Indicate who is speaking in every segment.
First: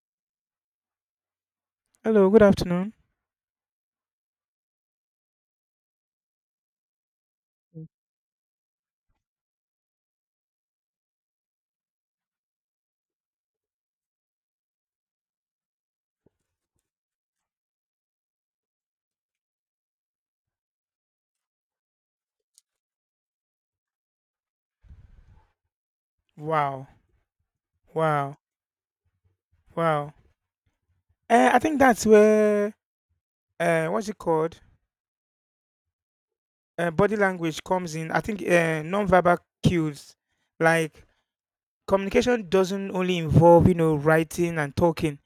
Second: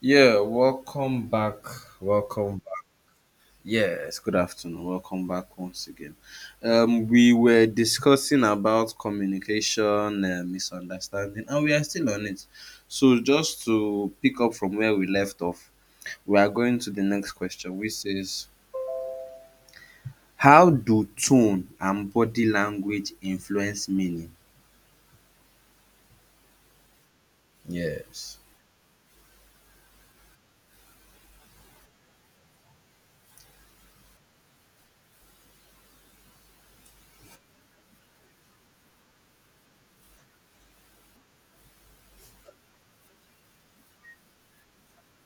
Speaker 1: Yeah, welcome back.
Speaker 2: Hello, good
Speaker 1: Welcome back.
Speaker 2: afternoon.
Speaker 1: Yes, good afternoon. Welcome back once again. We were discussing about communication, misunderstanding, and we are still on it. So, just to pick up from where we left off, we are going to the next question, which is: how do tone and body language influence meaning?
Speaker 2: Wow,
Speaker 1: Yes.
Speaker 2: wow, wow. I think that's where what's it called? Body language comes in. I think non-verbal cues, like communication, doesn't only involve writing and talking.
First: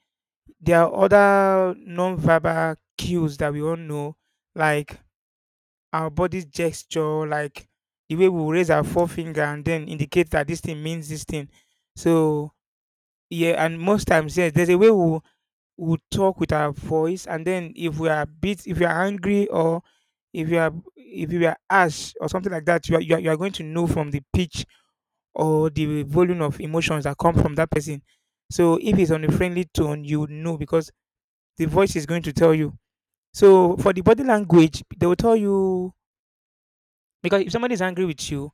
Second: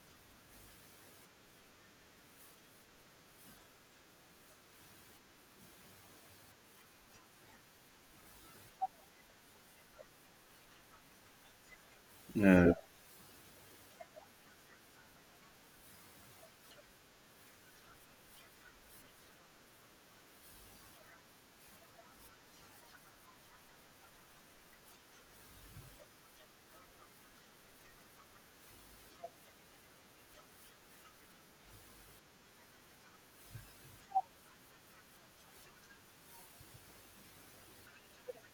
Speaker 2: There are other non-verbal cues that we all know, like our body's gesture, like the way we raise our forefinger and then indicate that this thing means this thing. So
Speaker 1: Yeah.
Speaker 2: yeah, and most times yes, there's a way we would talk with our voice, and then if you are angry, or if you are ash or something like that, you are going to know from the pitch or the volume of emotions that come from that person. So if it's on a friendly tone, you would know because the voice is going to tell you. So for the body language, they will tell you, because if somebody is angry with you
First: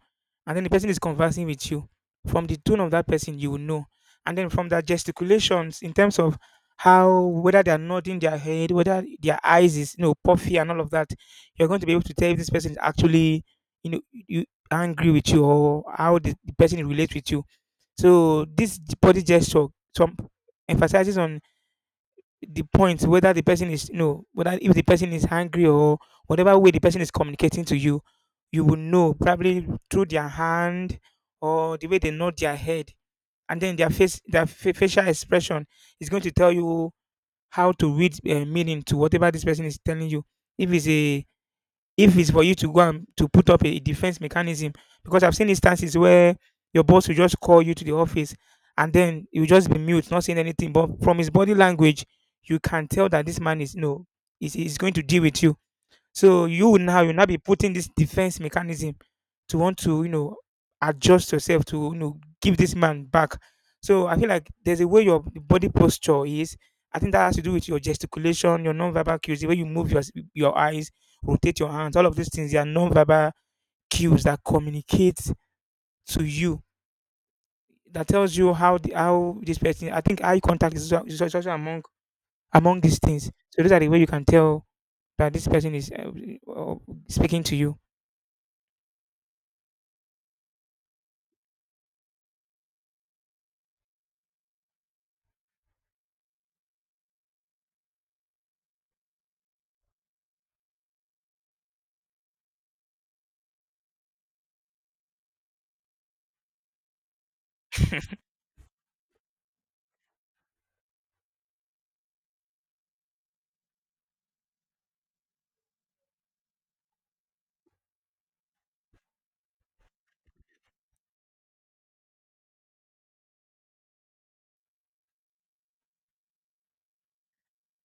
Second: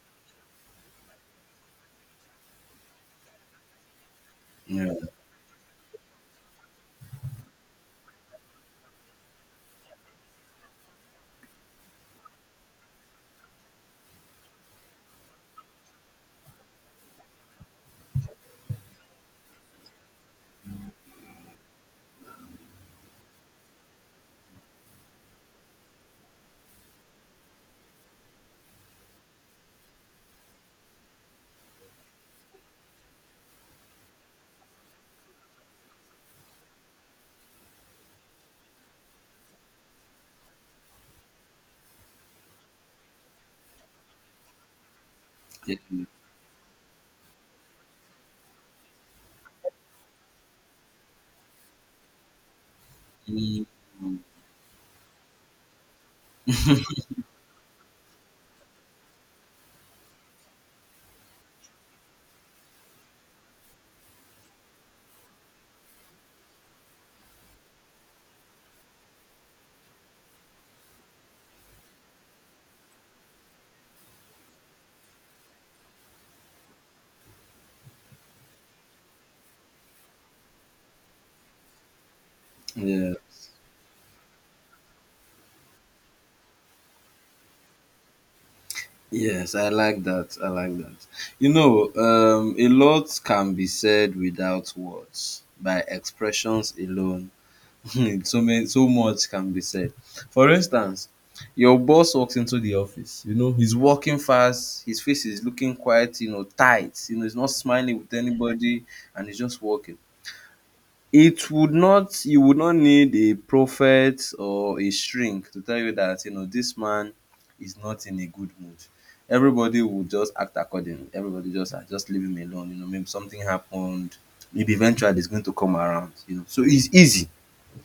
Speaker 2: and then the person is conversing with you, from the tone of that person, you will know. And then from their
Speaker 1: Yeah.
Speaker 2: gesticulations, in terms of how, whether they are nodding their head, whether their eyes is puffy and all of that, you're going to be able to tell if this person is actually you know you angry with you, or how the person relates with you. So this body gesture some emphasizes on the point whether the person is no whether if the person is angry or whatever way the person is communicating to you, you will know, probably through their hand, or the way they nod their head, and then their facial expression is going to tell you how to read meaning to whatever this person is telling you, if it's a if it's for you to go and to put up a defense mechanism. Because I've seen
Speaker 1: Yeah.
Speaker 2: instances where your boss will just call you to the office, and then you just be mute, not saying anything, but from his body language you can tell that this man
Speaker 1: Mm,
Speaker 2: is no is going to deal with you. So you now be putting this defense mechanism to want to adjust yourself to give this man back. So I feel like there's a way your body posture is. I think that has to do with your gesticulation, your non-verbal cues, the way you move your eyes, rotate your hands. All of these things, they are non-verbal cues that communicate to you, that tells you how this person. I think eye contact is also among these
Speaker 1: yeah.
Speaker 2: things. So those are the way you can tell that this person is uh, speaking to you.
Speaker 1: Yes, I like that. I like that. You know, a lot can be said without words, by expressions alone. So many, so much can be said. For instance, your boss walks into the office. You know, he's walking fast. His face is looking quite, you know, tight. You know, he's not smiling with anybody, and he's just walking. It would not, you would not need a prophet or a shrink to tell you that, you know, this man is not in a good mood. Everybody would just act accordingly. Everybody just, ah, just leave him alone. You know, maybe something happened. Maybe eventually he's going to come around. You know, so it's easy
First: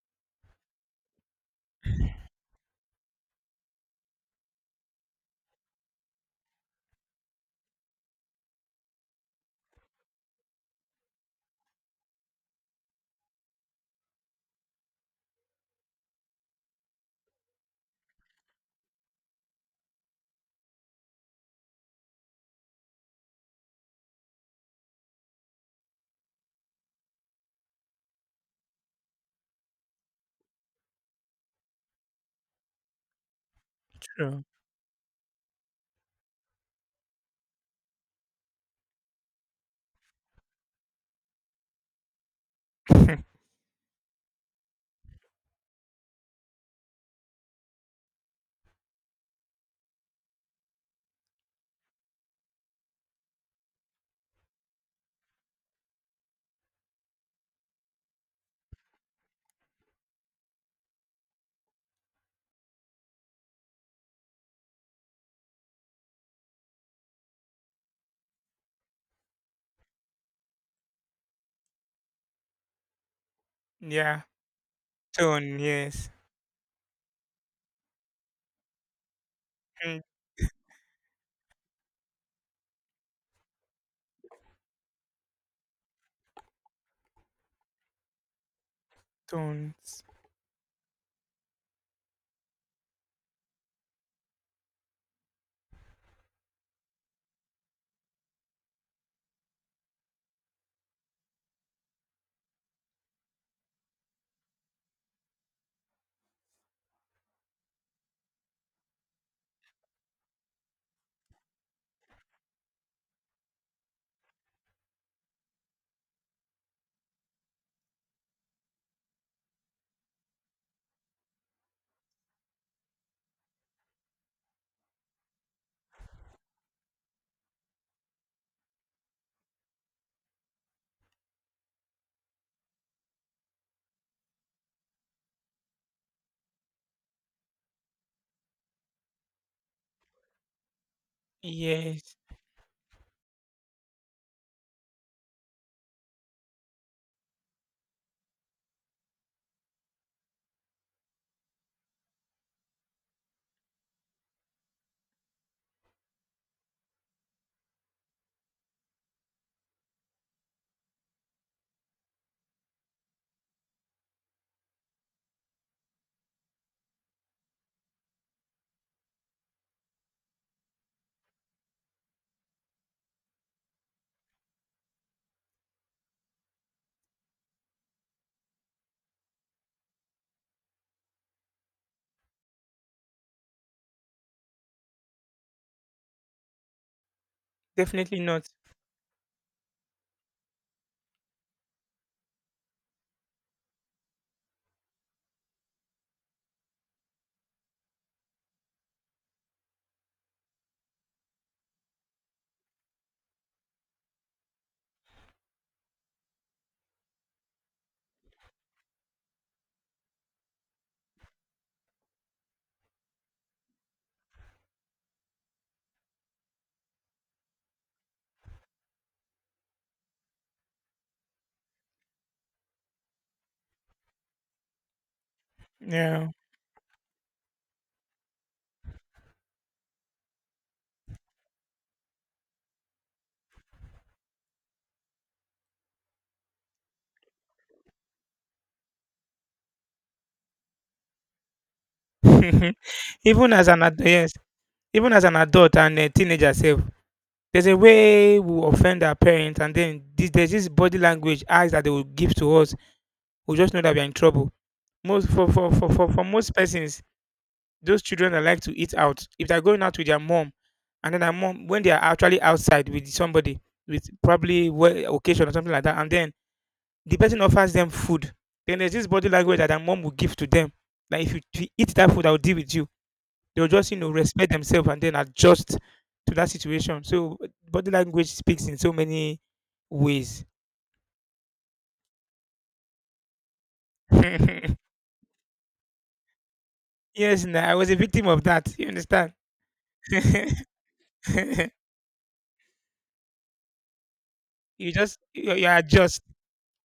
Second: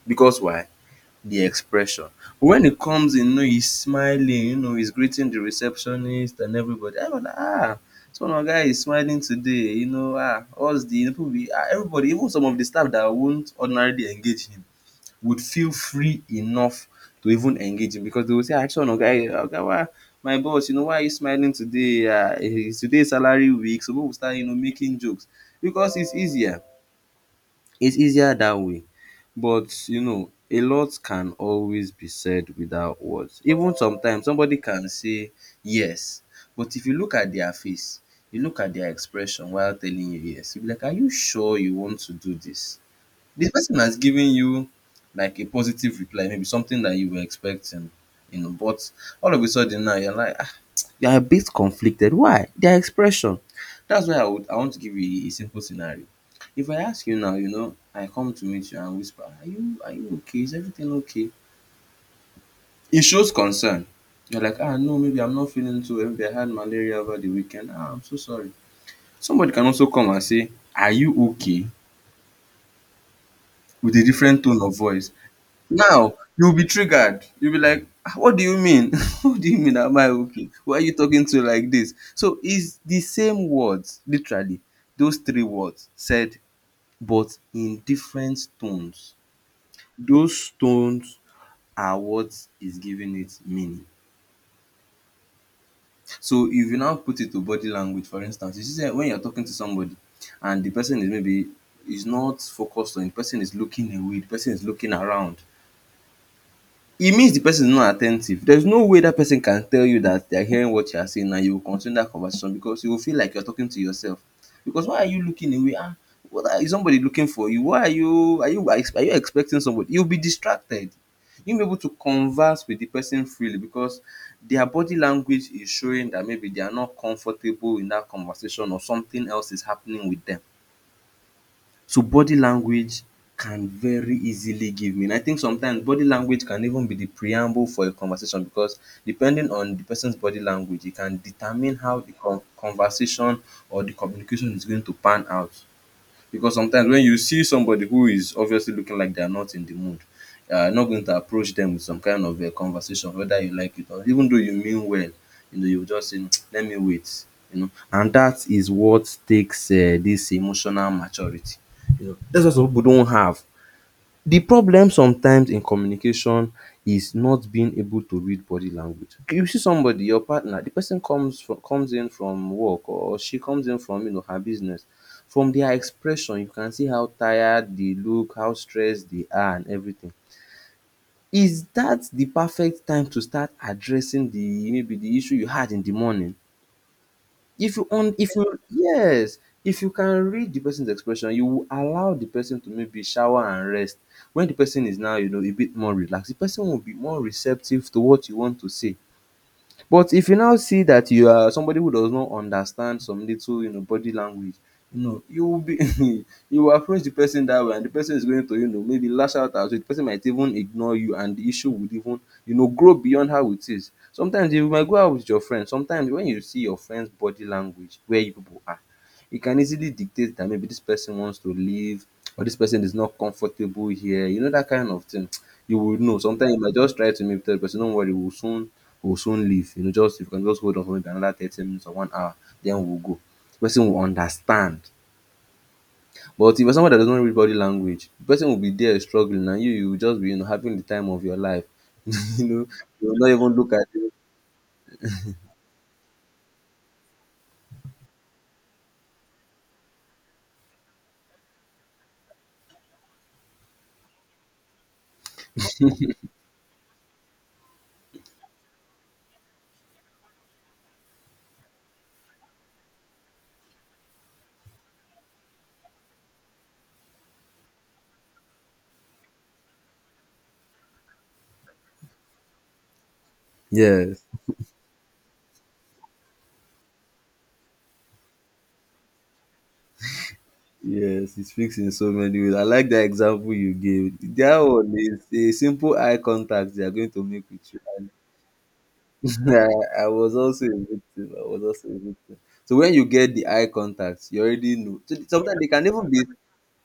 Speaker 1: because why? The expression. When he comes in, you know, he's smiling, you know, he's greeting the receptionist and everybody. I was like, ah, this one our guy is smiling today, you know, ah, what's the people be, ah, everybody, even some of the staff that won't ordinarily engage him would feel free enough to even engage him because they will say, ah, this one our guy, oga, why, my boss, you know, why are you smiling today? Ah, eh, today is salary week, so people will start, you know, making jokes because it's easier. It's easier that way. But you know, a lot can always be said without words. Even sometimes
Speaker 2: Sure.
Speaker 1: somebody can say yes, but if you look at their face, you look at their expression while telling you yes, you'll be like, are you sure you want to do this? The person has given you like a positive reply, maybe something that you were expecting, you know, but all of a sudden now you're like, they are a bit conflicted. Why? Their expression. That's why I want to give you a simple scenario. If I ask you now, you know, I come to meet you and whisper, are you okay? Is everything okay? It shows concern. You're like, ah, no, maybe I'm not feeling too well. Maybe I had malaria over the weekend. Ah, I'm so sorry. Somebody can also come and say, are you okay? With a
Speaker 2: Yeah.
Speaker 1: different tone of voice.
Speaker 2: Tone, yes.
Speaker 1: Now, you'll be triggered. You'll be like, "Ah, what do you mean?" What do you mean? Am
Speaker 2: Mm.
Speaker 1: I okay? Why are you talking to like this? So it's the same words, literally, those three words said, but in different tones.
Speaker 2: Tones.
Speaker 1: Those tones are what is giving it meaning. So if you now put it to body language, for instance, you see say when you're talking to somebody and the person is maybe is not focused on, the person is looking away, the person is looking around. E means the person is not at ten tive. There's no way that person can tell you that they are hearing what you are saying and you will continue that conversation because you will feel like you are talking to yourself. Because why are you looking away? Ah, what are, is somebody looking for you? Why are you, are you, are you expecting somebody? You'll be distracted. You'll be able to converse with the person freely because their body language is showing that maybe they are not comfortable in that conversation or something else is happening with them. So body language can very easily give meaning. I think sometimes body language can even be the preamble for a conversation because depending on the person's body language, it can determine how the
Speaker 2: Yes.
Speaker 1: conversation or the communication is going to pan out. Because sometimes when you see somebody who is obviously looking like they are not in the mood, you're not going to approach them with some kind of conversation, whether you like it or even though you mean well, you know, you will just say, "Mm, let me wait," you know. And that is what takes dis emotional maturity, you know. That's what some people don't have. The problem sometimes in communication is not being able to read body language. You see somebody, your partner, the person comes from, comes in from work, or she comes in from, you know, her business. From their expression, you can see how tired they look, how stressed they are and everything. Is that the perfect time to start addressing the, maybe the issue you had in the morning? If you on,
Speaker 2: Definitely
Speaker 1: if
Speaker 2: not.
Speaker 1: you yes, if you can read the person's expression, you will allow the person to maybe shower and rest. When the person is now, you know, a bit more relaxed, the person will be more receptive to what you want to say. But if you now see that you are somebody who does not understand some little, you know, body language, you know, you will be you will approach the person that way and the person is going to, you know, maybe lash out at you. The person might even ignore you and the issue would even, you know, grow beyond how it is. Sometimes you might go out with your friends. Sometimes when you see your friend's body language where you people are, it can easily dictate that maybe this person wants to leave or this person is not comfortable here. You know that kind of thing. You will know.
Speaker 2: Yeah.
Speaker 1: Sometimes you might just try to maybe tell the person, don't worry, we'll soon leave. You know, just if you can just hold on for maybe another 30 minutes or 1 hour, then we'll go. The person will understand. But if you're someone that doesn't read body language, the person will be there struggling and you will just be, you know, having the time of your life. You know, you will not
Speaker 2: even
Speaker 1: even
Speaker 2: as
Speaker 1: look
Speaker 2: an
Speaker 1: at
Speaker 2: ad-
Speaker 1: it.
Speaker 2: yes, Even as an adult and a teenager self, there's a way we offend our parents, and then there's this body language eyes that they will give to us. We just know that we're in trouble. Most For most persons, those children that like to eat out, if they're going out with their mom, and then their mom, when they are actually outside with somebody, with probably occasion or something like that, and then the person offers them food. Then there's this body language that their mom will give to them: that if you eat that food, I'll deal with you. They'll just, you know,
Speaker 1: Yes.
Speaker 2: respect themselves and then adjust to that situation. So body language speaks in so many ways.
Speaker 1: Yes, it speaks in so many ways. I like that example you gave. That
Speaker 2: Yes,
Speaker 1: one is a simple eye contact they are going to make
Speaker 2: nah,
Speaker 1: with
Speaker 2: I
Speaker 1: you.
Speaker 2: was a
Speaker 1: And
Speaker 2: victim of that. You understand?
Speaker 1: I was
Speaker 2: you
Speaker 1: also a victim. I was also a victim. So when you get the eye contact, you already know. So sometimes they
Speaker 2: you
Speaker 1: can even
Speaker 2: adjust,
Speaker 1: be,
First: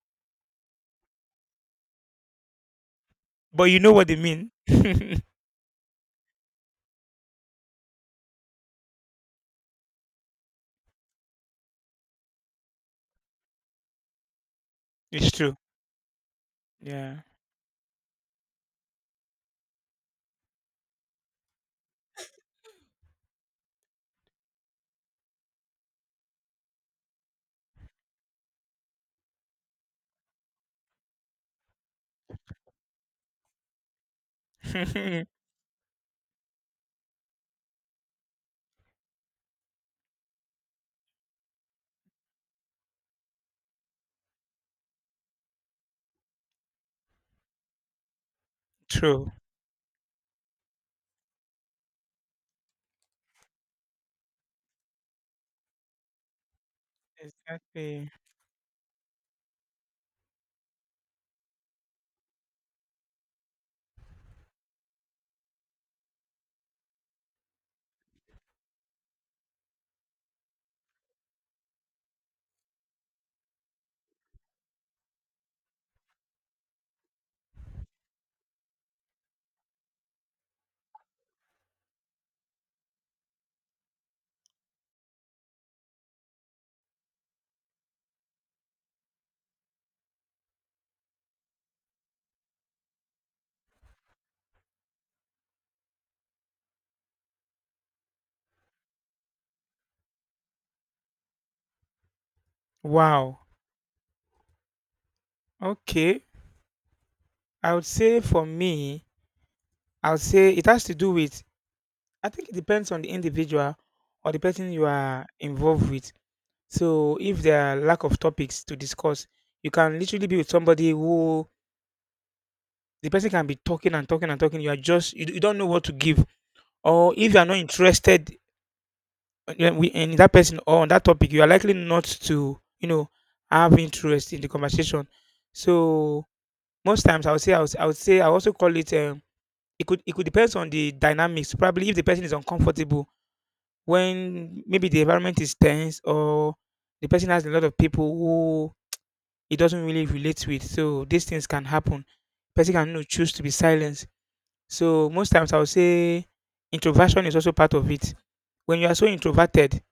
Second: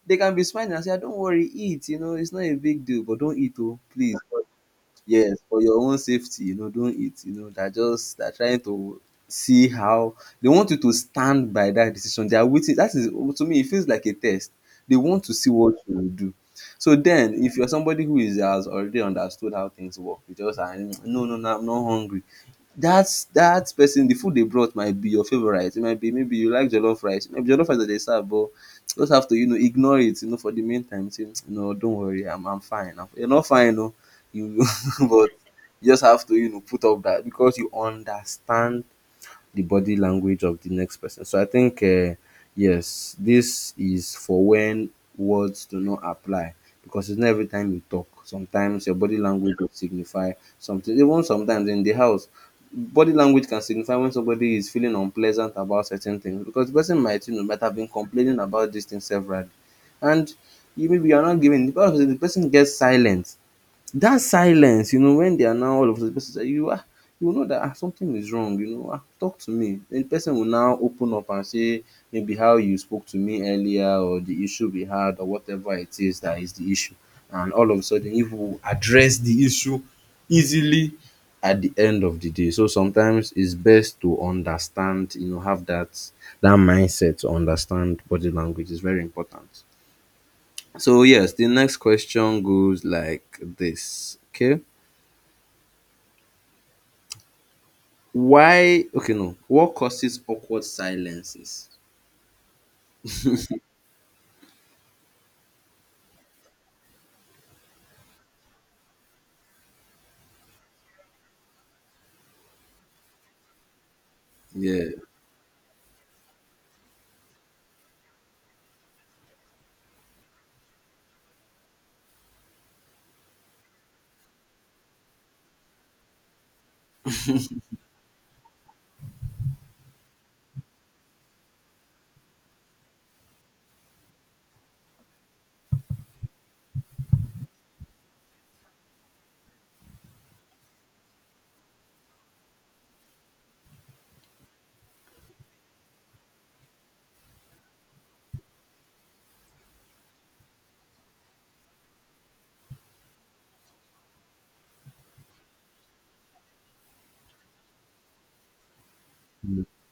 Speaker 1: they can be smiling and say, "Ah, don't worry, eat, you know, it's not a big deal, but don't eat
Speaker 2: but
Speaker 1: oh,
Speaker 2: you know what
Speaker 1: please."
Speaker 2: they mean. It's
Speaker 1: Yes, for your own safety, you know, don't eat, you know. They're just, they're trying to see how they want you to stand by that decision. They are waiting. That is, to me, it feels like a test. They want to see
Speaker 2: true.
Speaker 1: what you will do. So
Speaker 2: Yeah.
Speaker 1: then, if you're somebody who is, has already understood how things work, you just are, "No, no, no, I'm not hungry." That's that person, the food they brought might be your favorite. It might be maybe you like jollof rice. Maybe jollof rice that they serve, but just have to, you know, ignore it. You know, for the meantime, say no, don't worry, I'm fine. I'm, you're not fine, no. You but you just have to, you know, put up that because you understand the body language of the next person. So I think, yes, this is for when words do not apply because it's not every time you talk. Sometimes your body
Speaker 2: True.
Speaker 1: language will signify something. Even sometimes in the house, body language can signify when somebody is feeling unpleasant about certain things because the person might, you know, might have been
Speaker 2: Exactly.
Speaker 1: complaining about this thing severally. And you maybe you're not giving the person gets silent, that silence, you know, when they are now all of a sudden, the person say you ah, you will know that ah something is wrong, you know, ah talk to me. Then the person will now open up and say maybe how you spoke to me earlier or the issue we had or whatever it is that is the issue. And all of a sudden, you will address the issue easily at the end of the day. So sometimes it's best to understand, you know, have that, that mindset to understand body language is very important. So yes, the next question goes like this. Okay. Why okay no. What causes awkward silences?
Speaker 2: Wow. Okay. I would say for me, I would say it has to do with, I think it depends on the individual or the person
Speaker 1: Yeah.
Speaker 2: you are involved with. So if there are lack of topics to discuss, you can literally be with somebody who the person can be talking and talking and talking. You are just, you don't know what to give. Or if you are not interested in that person or on that topic, you are likely not to, you know, have interest in the conversation. So most times I would say, I would say, I also call it, it could depend on the dynamics. Probably if the person is uncomfortable, when maybe the environment is tense, or the person has a lot of people who he doesn't really relate with. So these things can happen. Person can, you know, choose to be silenced. So most times I would say introversion is also part of it. When you are so introverted,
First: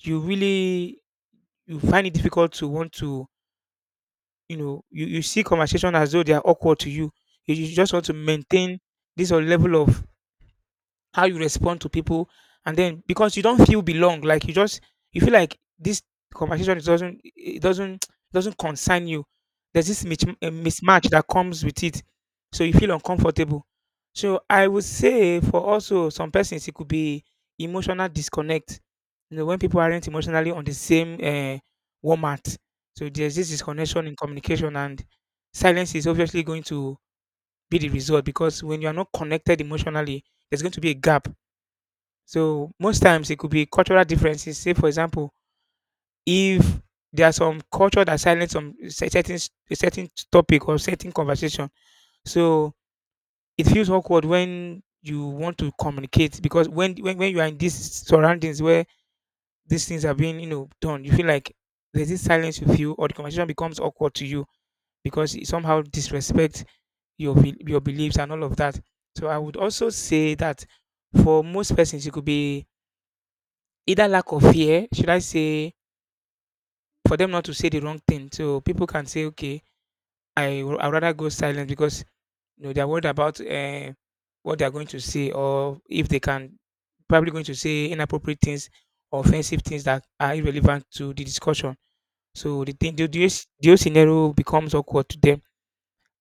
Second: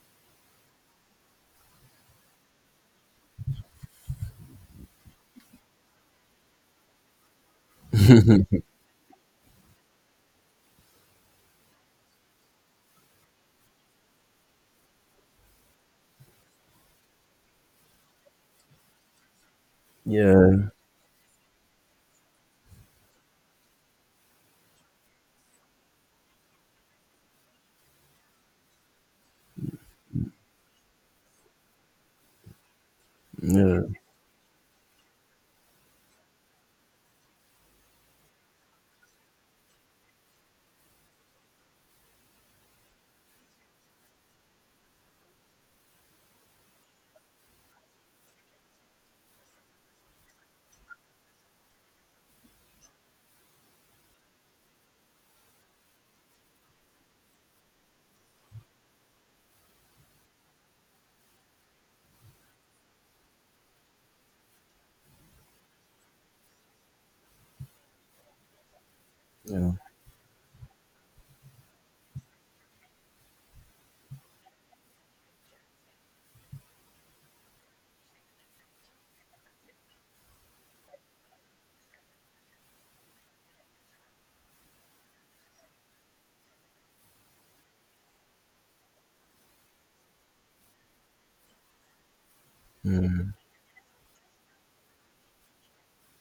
Speaker 2: you really, you find it difficult to want to, you know, you see conversation as though they are awkward to you. You just want to maintain this level of how you respond to people, and then because you don't feel belong, like you just, you feel like this conversation, it doesn't doesn't concern you. There's this
Speaker 1: Yeah,
Speaker 2: mismatch that comes with it, so you feel uncomfortable. So I would say, for also some persons, it could be emotional disconnect. You know, when people aren't emotionally on the same warmth, so there's this
Speaker 1: yeah,
Speaker 2: disconnection in communication, and silence is obviously going to be the result, because when you are not connected emotionally, there's going to be a gap. So most times it could be cultural differences. Say, for example, if there are some culture that silence some certain a certain topic or certain conversation, so it feels awkward when you want to communicate, because when you are in these surroundings where these things are being, you know, done, you feel like there's this silence you feel, or the conversation becomes awkward to you because it somehow disrespects your your beliefs and all of that. So I would
Speaker 1: yeah,
Speaker 2: also say that for most persons, it could be either lack of fear, should I say, for them not to say the wrong thing. So people can say, okay, I would rather go silent, because you know they're worried about what they're going to say, or if they can probably going to say inappropriate things, offensive things, that are irrelevant to the discussion. So the thing the,
Speaker 1: yeah.
Speaker 2: whole the whole scenario becomes awkward to them.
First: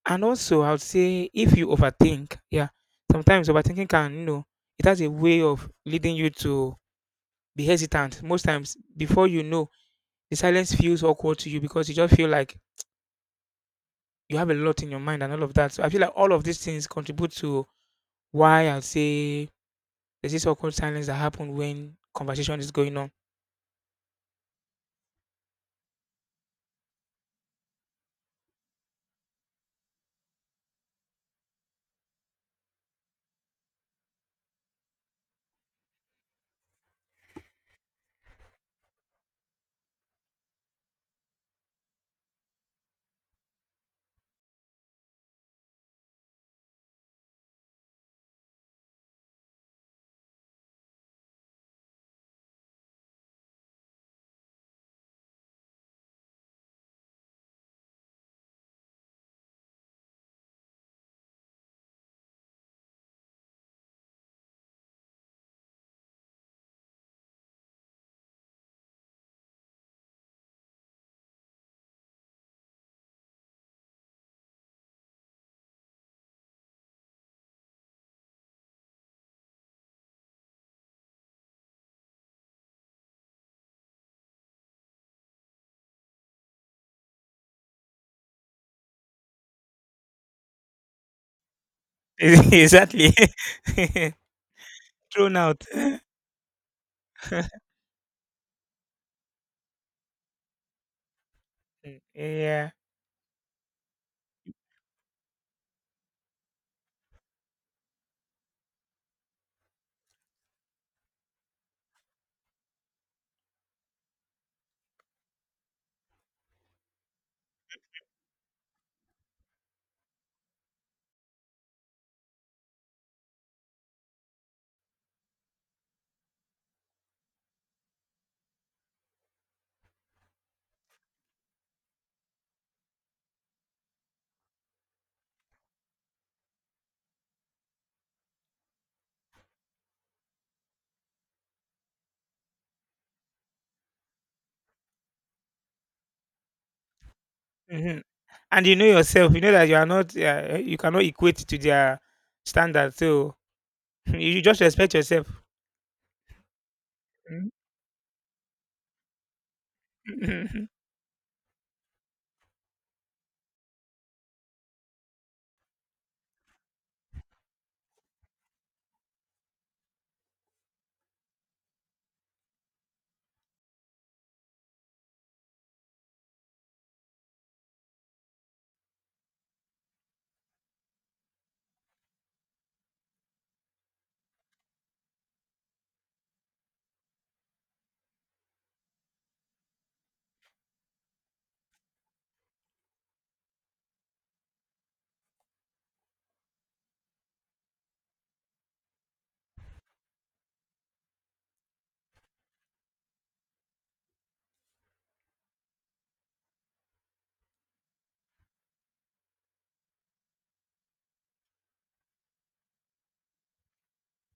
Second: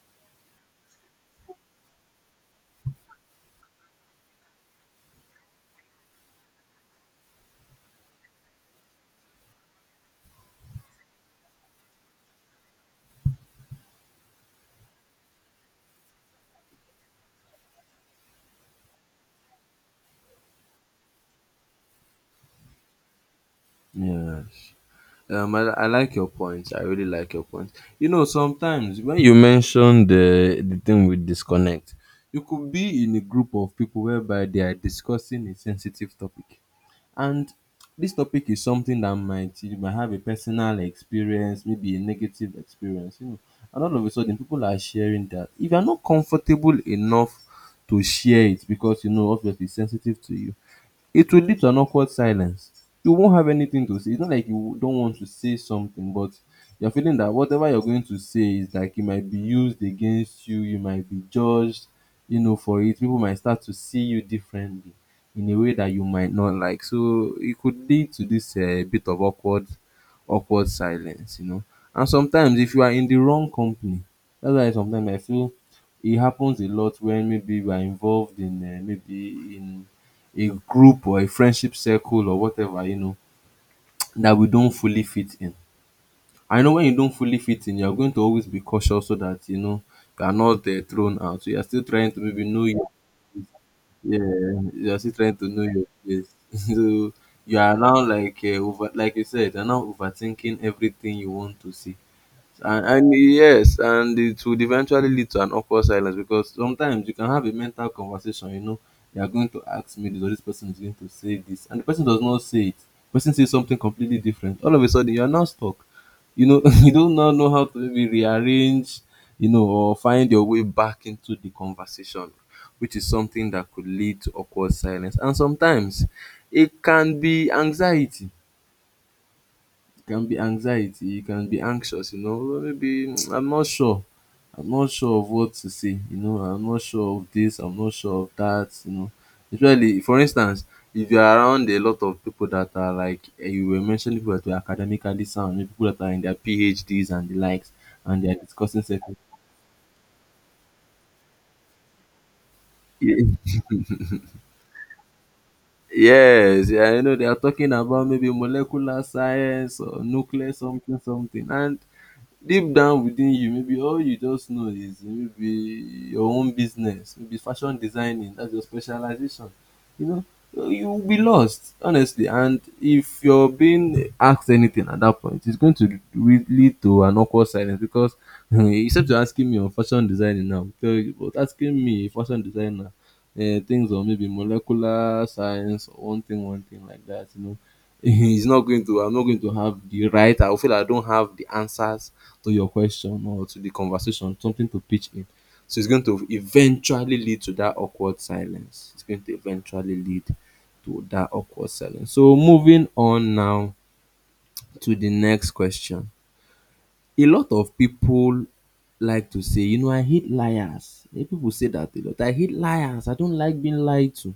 Speaker 2: And also I would say, if you overthink, yeah, sometimes overthinking can, you know, it has a way of leading you to be hesitant. Most times before you know, the silence feels awkward to you because you just feel like you have a lot in your mind and all of that. So I feel like all of these things contribute to why I'll say there's this awkward silence that happens when conversation is going on.
Speaker 1: Yes. I like your point. I really like your point. You know, sometimes when you mention the thing with disconnect, you could be in a group of people whereby they are discussing a sensitive topic. And this topic is something that might, you might have a personal experience, maybe a negative experience, you know. And all of a sudden, people are sharing that. If you're not comfortable enough to share it because you know obviously it's sensitive to you, it will lead to an awkward silence. You won't have anything to say. It's not like you don't want to say something, but you're feeling that whatever you're going to say is like it might be used against you, you might be judged, you know, for it. People might start to see you differently in a way that you might not like. So it could lead to this bit of awkward silence, you know. And sometimes if you are in the wrong company, that's why sometimes I feel it happens a lot when maybe we are involved in maybe in a group or a friendship circle or whatever, you know, that we don't fully fit in. I know when you don't fully fit in, you're going to always be cautious so that, you know, you are not thrown out. So you're still trying to maybe know your
Speaker 2: Exactly.
Speaker 1: yeah, you're still trying
Speaker 2: Thrown
Speaker 1: to know
Speaker 2: out.
Speaker 1: your place. So you are now like over, like you said, you're now overthinking everything you want to see.
Speaker 2: Mm, yeah.
Speaker 1: And yes, and it would eventually lead to an awkward silence because sometimes you can have a mental conversation, you know, you are going to ask me this or this person is going to say this, and the person does not say it. The person says something completely different. All of a sudden you are now stuck. You know, you do not now know how to maybe rearrange, you know, or find your way back into the conversation, which is something that could lead to awkward silence. And sometimes it can be anxiety, you can be anxious, you know, well, maybe I'm not sure. I'm not sure of what to say, you know, I'm not sure of this, I'm not sure of that, you know. Especially for instance, if you are around a lot of people that are like you were mentioning people that were academically sound, maybe people that are in their PhDs and the likes,
Speaker 2: Hmm.
Speaker 1: and they are
Speaker 2: And you
Speaker 1: discussing
Speaker 2: know
Speaker 1: certain
Speaker 2: yourself, you know that you are not, you cannot equate to their standard. So you just respect yourself.
Speaker 1: yes, yeah, you know, they are talking about maybe molecular science or nuclear
Speaker 2: Mm.
Speaker 1: something, something. And deep down within you, maybe all you just know is maybe your own business, maybe fashion designing, that's your specialization. You know, so you will be lost, honestly. And if you're being asked anything at that point, it's going to lead to an awkward silence because except you're asking me on fashion designing now, tell you, but asking me a fashion designer things or maybe molecular science or one thing like that, you know, it's not going to, I'm not going to have the right, I will feel like I don't have the answers to your question or to the conversation, something to pitch in. So it's going to eventually lead to that awkward silence. It's going to eventually lead to that awkward silence. So moving on now to the next question a lot of people like to say, you know, I hate liars. Yeah, people say that a lot. I hate liars. I don't like being lied to.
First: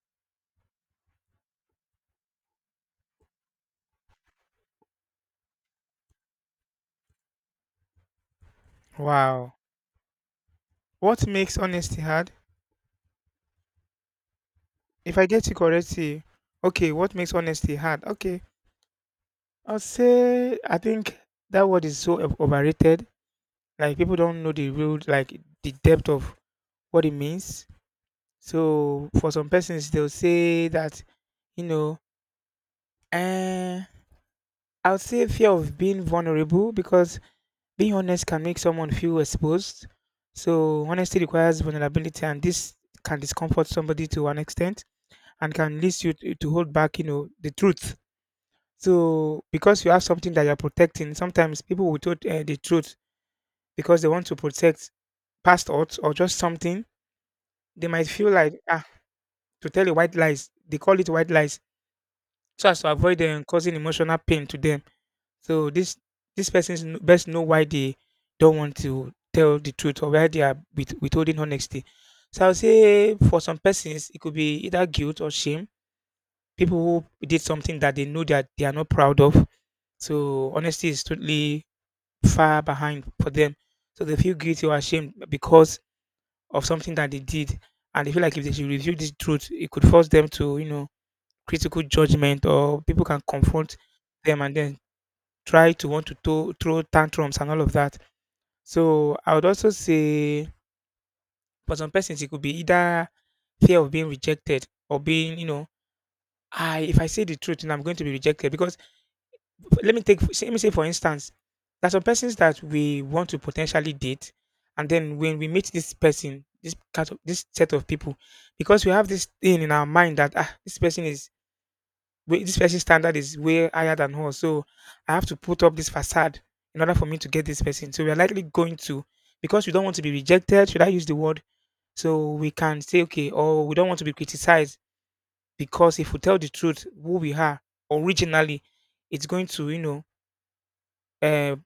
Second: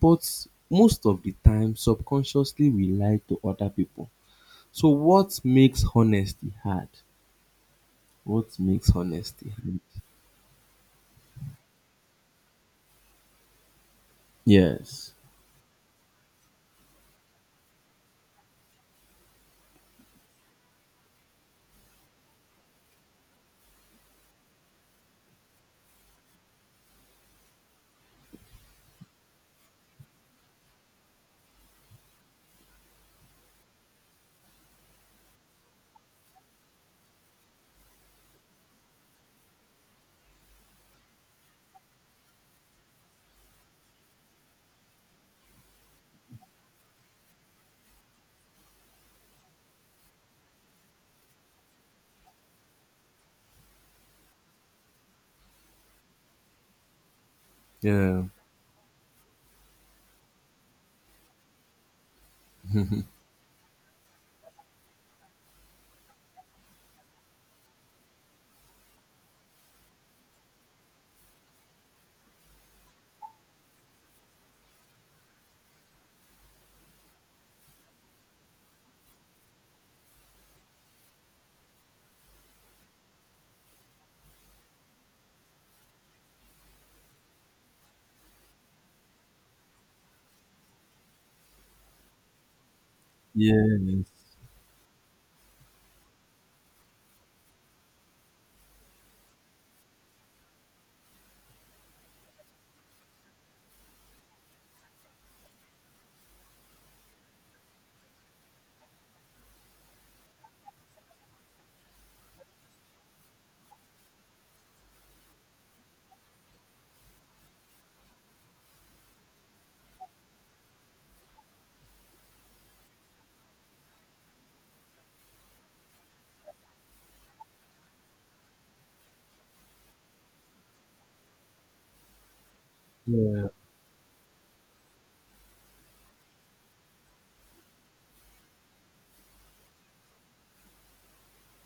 Speaker 1: But most of the time, subconsciously, we lie to other people. So, what makes honesty hard? What makes honesty
Speaker 2: Wow.
Speaker 1: hard?
Speaker 2: What makes honesty hard?
Speaker 1: Yes.
Speaker 2: If I get you correctly, okay, what makes honesty hard? Okay. I'll say I think that word is so overrated. Like people don't know the real, like, the depth of what it means. So for some persons they'll say that, you know, uh, I'll say fear of being vulnerable, because being honest can make someone feel exposed. So honesty requires vulnerability, and this can discomfort somebody to an extent, and can lead you to hold back, you know, the truth. So because you have something that you're protecting, sometimes people will tell the truth because they want to protect past odds or just something. They might
Speaker 1: Yeah.
Speaker 2: feel like, ah, to tell you white lies. They call it white lies, so as to avoid them causing emotional pain to them. So this person's best know why they don't want to tell the truth, or why they are withholding honesty. So I'll say for some persons it could be either guilt or shame. People who did something that they know that they are not proud of. So honesty is totally far behind for them. So they feel guilty or ashamed because of something that they did, and they feel like if they should reveal this truth, it could force them to, you know, critical judgment, or people can confront
Speaker 1: Yes.
Speaker 2: them and then try to want to throw tantrums and all of that. So I would also say for some persons it could be either fear of being rejected or being, I if I say the truth, then I'm going to be rejected because let me say for instance there are some persons that we want to potentially date, and then when we meet this person, this cat, of this set of people, because we have this thing in our mind that, ah, this person is this person's standard is way higher than us, so I have to put up this facade in order for me to get this person. So we are likely going to, because we don't want to be rejected, should I use the word, so we can say, okay,
Speaker 1: Yeah.
Speaker 2: or we don't want to be criticized, because if we tell the truth who we are originally, it's going to, uh,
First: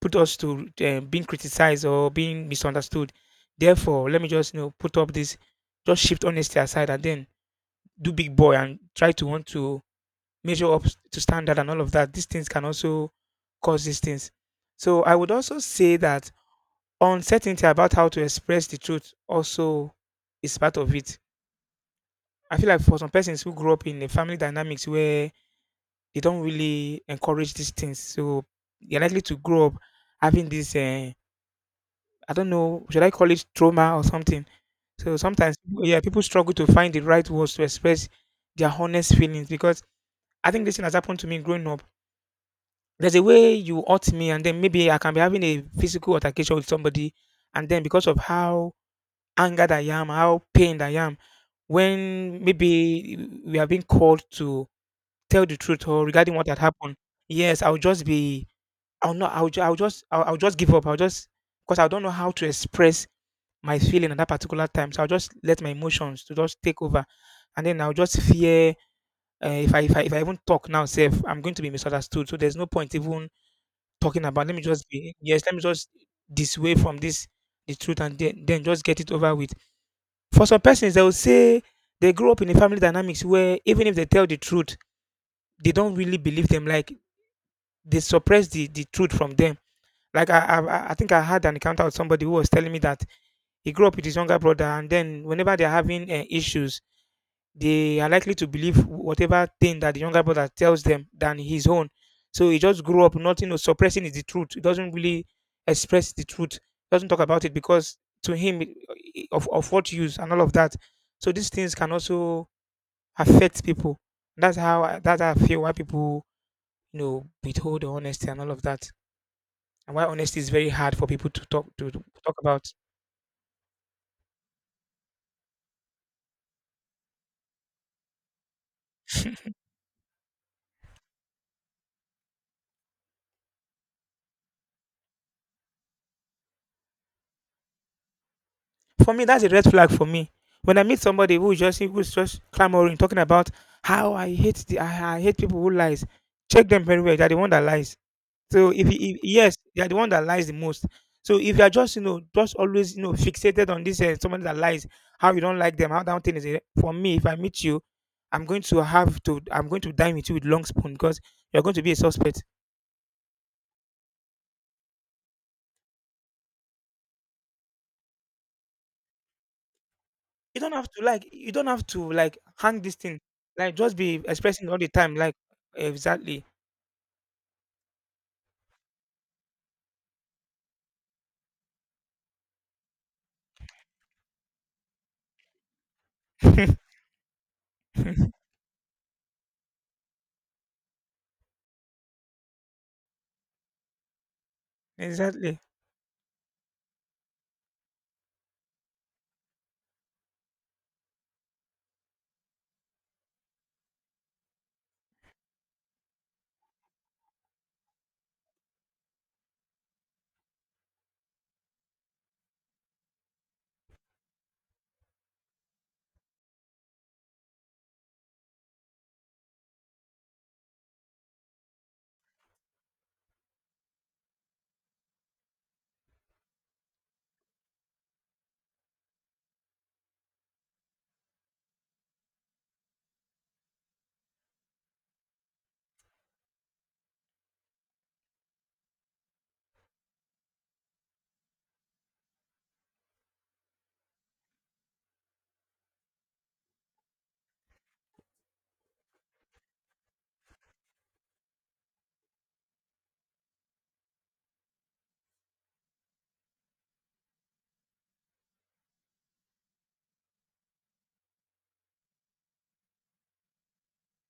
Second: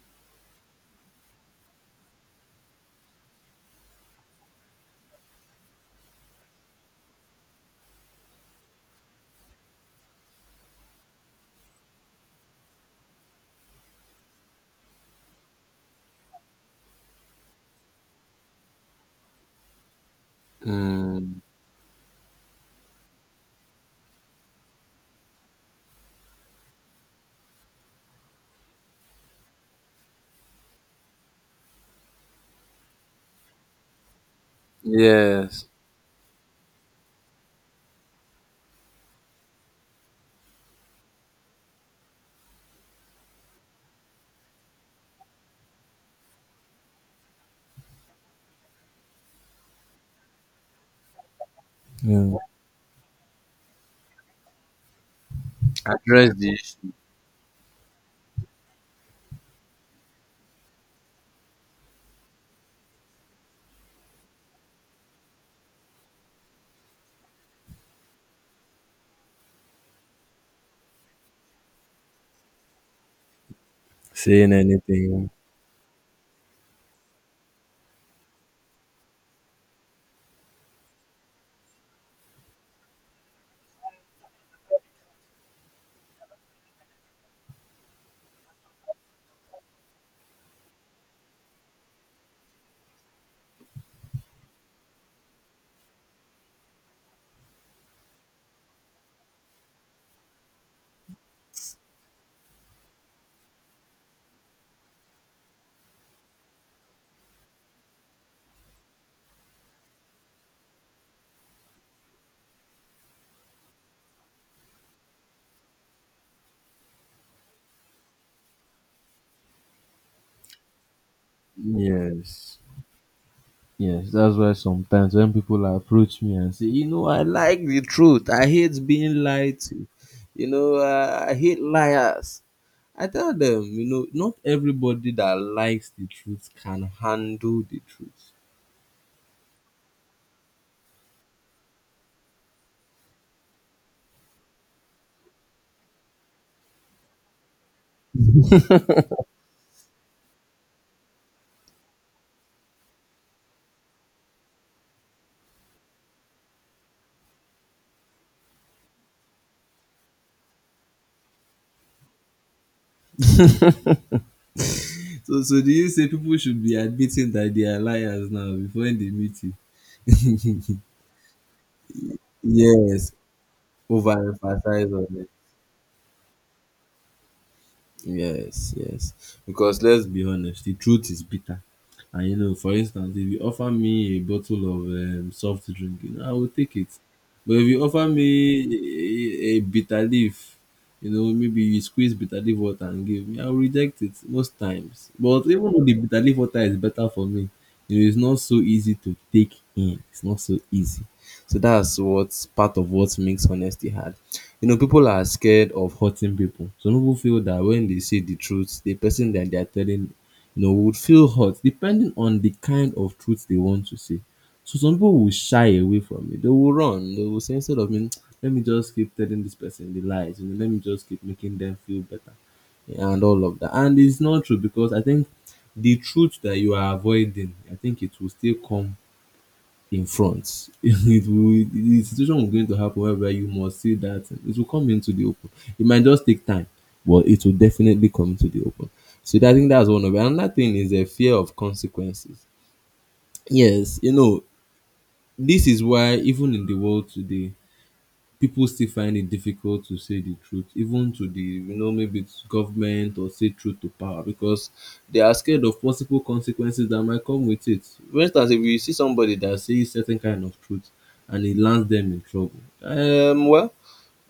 Speaker 2: put us to being criticized or being misunderstood. Therefore, let me just, put up this, just shift honesty aside and then do big boy and try to want to measure up to standard and all of that. These things can also cause these things. So I would also say that uncertainty about how to express the truth also is part of it.
Speaker 1: Mm.
Speaker 2: I feel like for some persons who grew up in a family dynamics where they don't really encourage these things, so they're likely to grow up having this. I don't know, should I call it trauma or something? So sometimes,
Speaker 1: Yes.
Speaker 2: yeah, people struggle to find the right words to express their honest feelings, because I think this thing has happened to me growing up. There's a way you hurt me, and then maybe I can be having a physical altercation with somebody, and then because of how angered I am, how pained I am,
Speaker 1: Yeah.
Speaker 2: when maybe we have been called to tell the truth or regarding
Speaker 1: Address
Speaker 2: what
Speaker 1: the
Speaker 2: had
Speaker 1: issue.
Speaker 2: happened, yes, I'll just be, I'll not, I'll, ju- I'll just give up. I'll just, because I don't know how to express my feeling at that particular time. So I'll just let my emotions to just take over, and then I'll just fear, if I even talk now, self, I'm going to be misunderstood. So there's no point even talking about.
Speaker 1: Saying
Speaker 2: Let me just be,
Speaker 1: anything.
Speaker 2: yes, let me just dissuade from this the truth, and then just get it over with. For some persons, they will say they grow up in a family dynamics where even if they tell the truth, they don't really believe them. Like they suppress the truth from them. Like I think I had an encounter with somebody who was telling me that. He grew up with his younger brother, and then whenever they're having issues, they are likely to believe whatever thing that the younger brother tells them than his own. So he just grew up not, suppressing is the truth. He doesn't really express the truth. Doesn't talk about it because to him of what use and all of that. So these things can also affect people. That's how I feel why people, withhold the honesty and all of that, and why honesty is very hard for people to talk
Speaker 1: Yes.
Speaker 2: about.
Speaker 1: Yes, that's why sometimes when people approach me and say, you know, I like the truth. I hate being lied to. You know, I hate liars. I tell them, you know, not everybody that likes the truth can handle the truth.
Speaker 2: For me, that's a red flag for me. When I meet somebody who is just who's just clamoring, talking about how I hate people who lies. Check them very well. They're the one that lies. So if yes, they're the one that lies the most. So if you're just, just always, fixated on this somebody that lies, how you don't like them, how that thing is a- for me. If I meet you, I'm going to dine with you with long spoon because you're going to be a suspect.
Speaker 1: So do you say people should be admitting that they are liars now before they meet you?
Speaker 2: You don't have to like hang this
Speaker 1: Yes,
Speaker 2: thing, like just be expressing all the
Speaker 1: overemphasize
Speaker 2: time,
Speaker 1: on it.
Speaker 2: like, exactly.
Speaker 1: Yes, yes. Because let's be honest, the truth is bitter. And you know, for instance, if you offer me a bottle of soft drink, you know, I will take it. But if you offer me a bitter leaf, you know, maybe you squeeze bitter leaf water and give me, I will reject it most times. But
Speaker 2: Exactly.
Speaker 1: even though the bitter leaf water is better for me, you know, it's not so easy to take in. It's not so easy. So that's what's part of what makes honesty hard. You know, people are scared of hurting people. Some people feel that when they say the truth, the person that they are telling you know, would feel hurt depending on the kind of truth they want to say. So some people will shy away from it. They will run. They will say instead of me, let me just keep telling this person the lies. You know, let me just keep making them feel better, and all of that. And it's not true because I think the truth that you are avoiding, I think it will still come in front. It will the situation is going to happen whereby you must see that it will come into the open. It might just take time, but it will definitely come into the open. So that, I think that's one of it. Another thing is a fear of consequences. Yes, you know, this is why even in the world today, people still find it difficult to say the truth, even to the, you know, maybe it's government or say truth to power because they are scared of possible consequences that might come with it. For instance, if you see somebody that says certain kind of truth and it lands them in trouble, well,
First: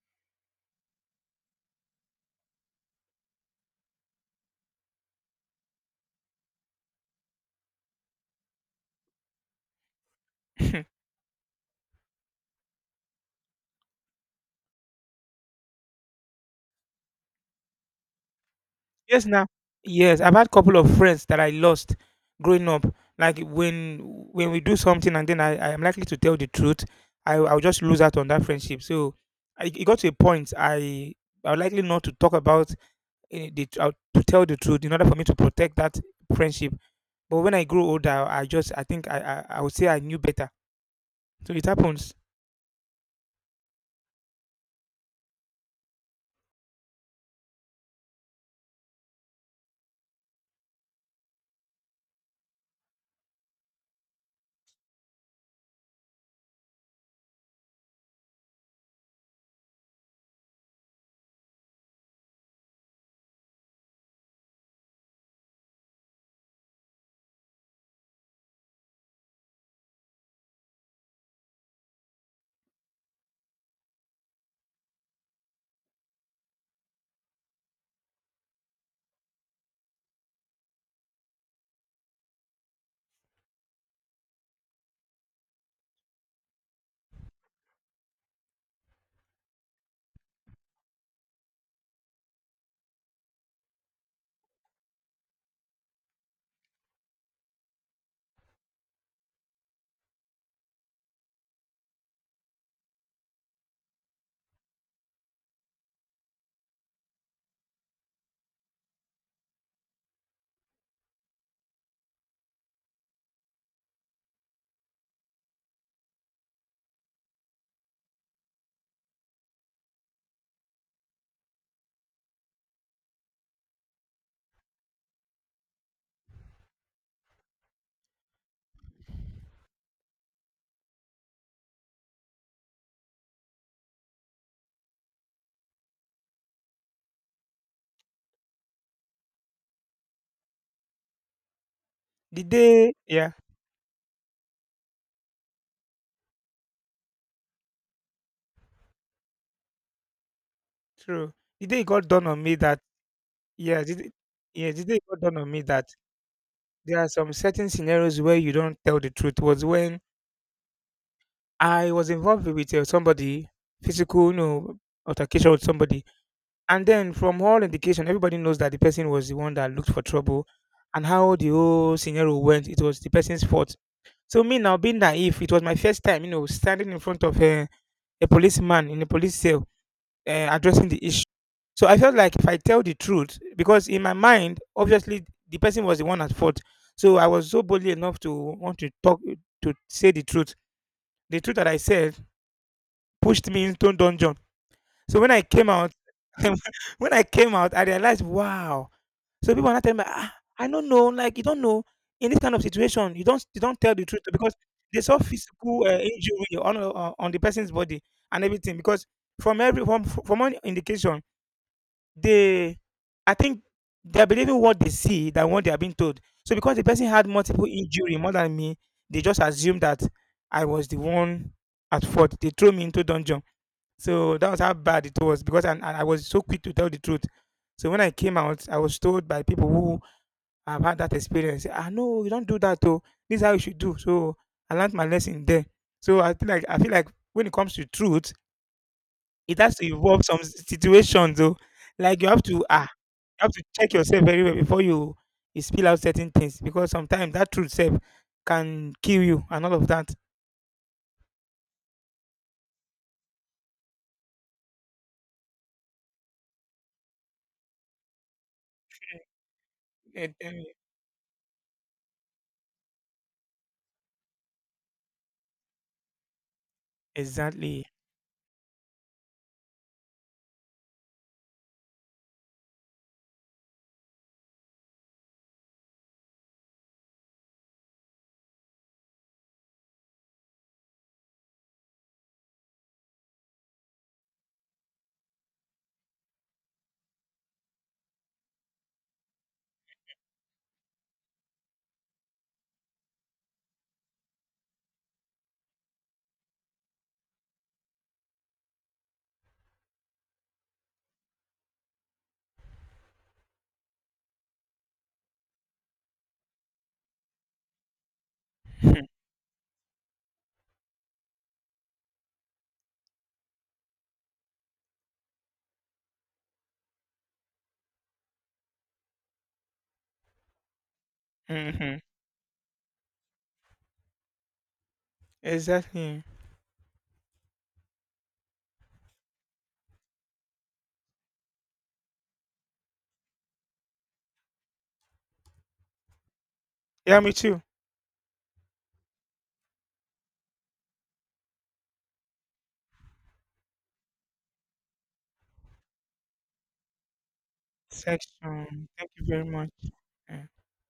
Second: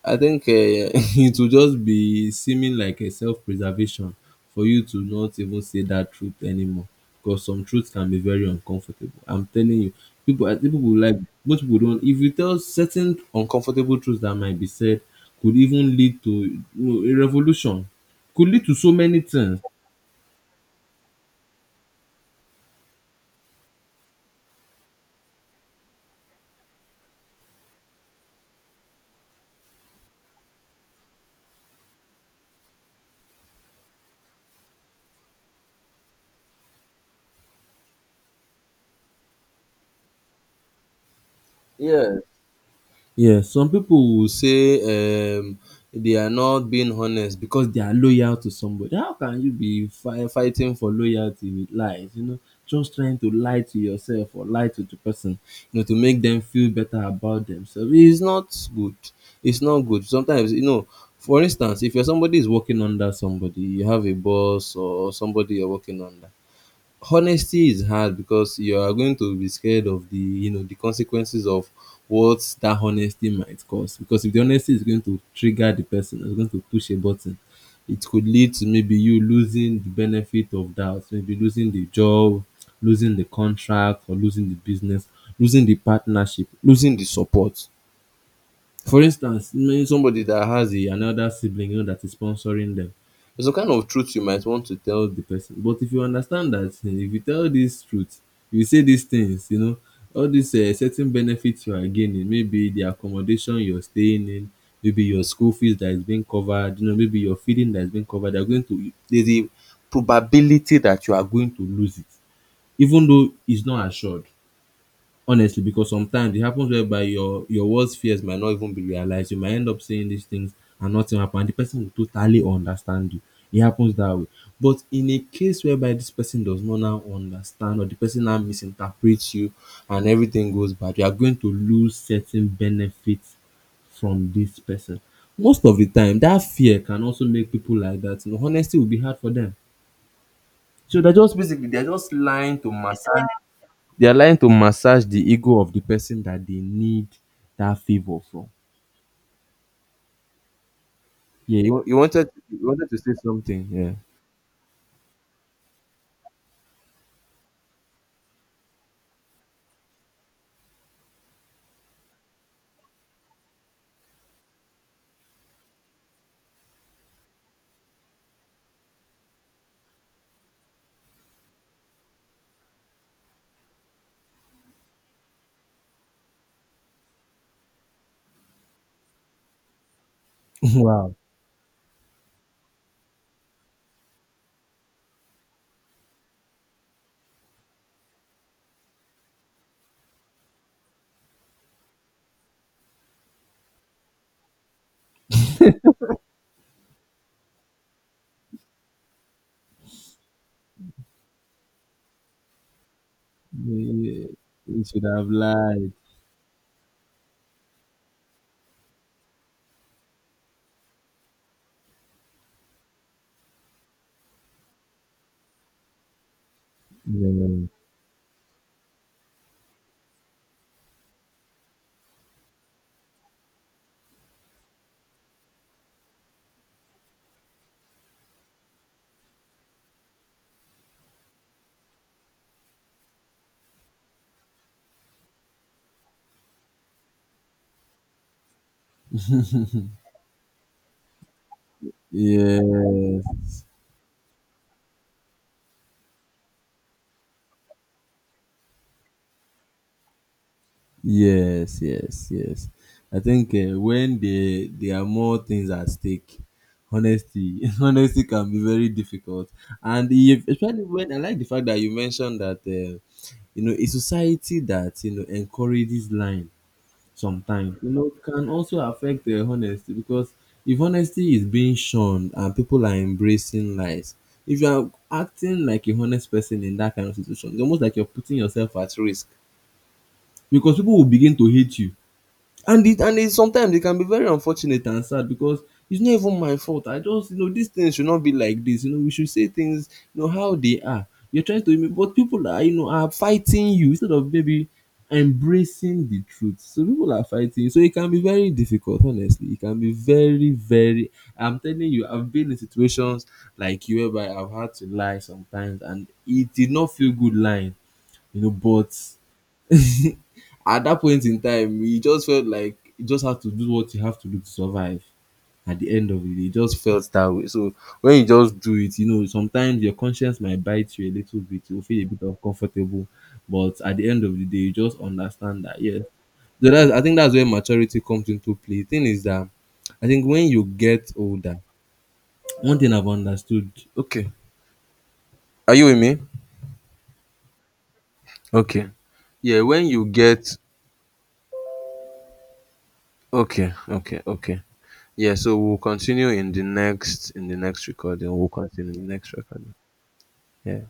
Speaker 1: I think it will just be seeming like a self-preservation for you to not even say that truth anymore because some truth can be very uncomfortable. I'm telling you, people I think people will like most people don't if you tell certain uncomfortable truths that might be said could even lead to you know a revolution, could lead to so many
Speaker 2: Yes, now.
Speaker 1: things.
Speaker 2: Yes, I've had couple of friends that I lost growing up. Like when we do something, and then I am likely to tell the truth, I'll just lose out on that friendship. So I, it got to a point I would likely not to talk about to tell the truth in order for me to protect that friendship. But when I grew older, I just I think I would say I knew better. So it
Speaker 1: Yeah,
Speaker 2: happens.
Speaker 1: yeah, some people will say they are not being honest because they are loyal to somebody. How can you be fighting for loyalty with lies? You know, just trying to lie to yourself or lie to the person, you know, to make them feel better about themselves. It's not good. It's not good. Sometimes, you know, for instance, if you're somebody is working under somebody, you have a boss or somebody you're working under honesty is hard because you are going to be scared of the you know the consequences of what that honesty might cause because if the honesty is going to trigger the person it's going to push a button it could lead to maybe you losing the benefit of doubt maybe losing the job losing the contract or losing the business losing the partnership losing the support for instance, knowing somebody that has a, another sibling you know that is sponsoring them, there's a kind of truth you might want to tell the person. But if you understand that, eh, if you tell this truth, you say these things, you know, all these certain benefits you are gaining, maybe the accommodation you're staying in, maybe your school fees that is being covered, you know, maybe your feeding that is being covered, they're going to there's a probability that you are going to lose it, even though it's not assured honestly because sometimes it happens whereby your worst fears might not even be realized you might end up saying these things and nothing happen and the person will totally understand you it happens that way but in a case whereby this person does not now understand or the person now misinterprets you and everything goes bad you are going to lose certain benefits from this person most of the time that fear can also make people like that you know honesty will be hard for them so they're just basically they're just
Speaker 2: The
Speaker 1: lying to
Speaker 2: day,
Speaker 1: mask
Speaker 2: yeah,
Speaker 1: they are lying to massage the ego of the person that they need that favor from.
Speaker 2: true.
Speaker 1: Yeah,
Speaker 2: The day
Speaker 1: you,
Speaker 2: it
Speaker 1: you
Speaker 2: got done
Speaker 1: wanted
Speaker 2: on me
Speaker 1: you
Speaker 2: that
Speaker 1: wanted to say something.
Speaker 2: yeah
Speaker 1: Yeah.
Speaker 2: the, day- yeah the day it got done on me that there are some certain scenarios where you don't tell the truth, was when I was involved with somebody, physical, you know, altercation with somebody. And then from all indication, everybody knows that the person was the one that looked for trouble, and how the whole scenario went, it was the person's fault. So me now being naive, it was my first time, you know, standing in front of a policeman in a police cell, addressing the
Speaker 1: Wow.
Speaker 2: issue. So I felt like if I tell the truth, because in my mind, obviously the person was the one at fault. So I was so boldly enough to want to talk to say the truth. The truth that I said pushed me into dungeon. So when I came out, when I came out, I realized, wow. So people are not telling me, ah, I don't know. Like you don't know, in this kind of situation, you don't tell the truth,
Speaker 1: Yeah,
Speaker 2: because
Speaker 1: you
Speaker 2: they
Speaker 1: should
Speaker 2: saw
Speaker 1: have
Speaker 2: physical
Speaker 1: lied.
Speaker 2: injury on the person's body and everything. Because from every from one indication they, I think they're believing what they see than what they are being told. So because the person had multiple
Speaker 1: Yeah.
Speaker 2: injury more than me, they just assumed that I was the one at fault. They threw me into dungeon. So that was how bad it was, because and I was so quick to tell the truth. So when I came out, I was told by people who have had that experience, ah, no, you don't do that though. This is how you should do. So I learned my lesson there. So I feel like when it comes to truth, it has to involve some situations though. Like you have to, ah, you have
Speaker 1: Yes.
Speaker 2: to check yourself very well before you spill out certain things, because sometimes that truth self can kill you and all of that.
Speaker 1: Yes. Yes. Yes. I think when there are more things at stake, honesty honesty can be very difficult. And
Speaker 2: Eh,
Speaker 1: if,
Speaker 2: eh,
Speaker 1: especially when I like the fact that you mentioned that you know a society that you know encourages lying sometimes
Speaker 2: exactly.
Speaker 1: you know it can also affect the honesty because if honesty is being shunned and people are embracing lies if you are acting like a honest person in that kind of situation it's almost like you're putting yourself at risk because people will begin to hate you and it sometimes it can be very unfortunate and sad because it's not even my fault I just you know these things should not be like this you know we should say things you know how they are you're trying to but people are you know are fighting you instead of maybe embracing the truth so people are fighting you. So it can be very difficult honestly it can be very very I'm telling you I've been in situations like you whereby I've had to lie sometimes and it did not feel good lying you know but at that point in time, he just felt like he just had to do what you have to do to survive. At the end of it, day, it just felt that way. So when you just do it, you know, sometimes your conscience might bite you a little bit. You'll
Speaker 2: Hmm.
Speaker 1: feel a bit uncomfortable, but at the end of the day, you just understand that. Yeah,
Speaker 2: Exactly.
Speaker 1: so that's, I think that's where maturity comes into play. Thing is that I think when you get older, one thing I've understood. Okay, are you with me?
Speaker 2: Yeah, me too.
Speaker 1: Okay. Yeah, when you get okay, okay, okay. Yeah, so we'll continue in the next recording. We'll
Speaker 2: Section.
Speaker 1: continue in
Speaker 2: Thank
Speaker 1: the
Speaker 2: you
Speaker 1: next
Speaker 2: very much.
Speaker 1: recording.
Speaker 2: Yeah.
Speaker 1: Yeah.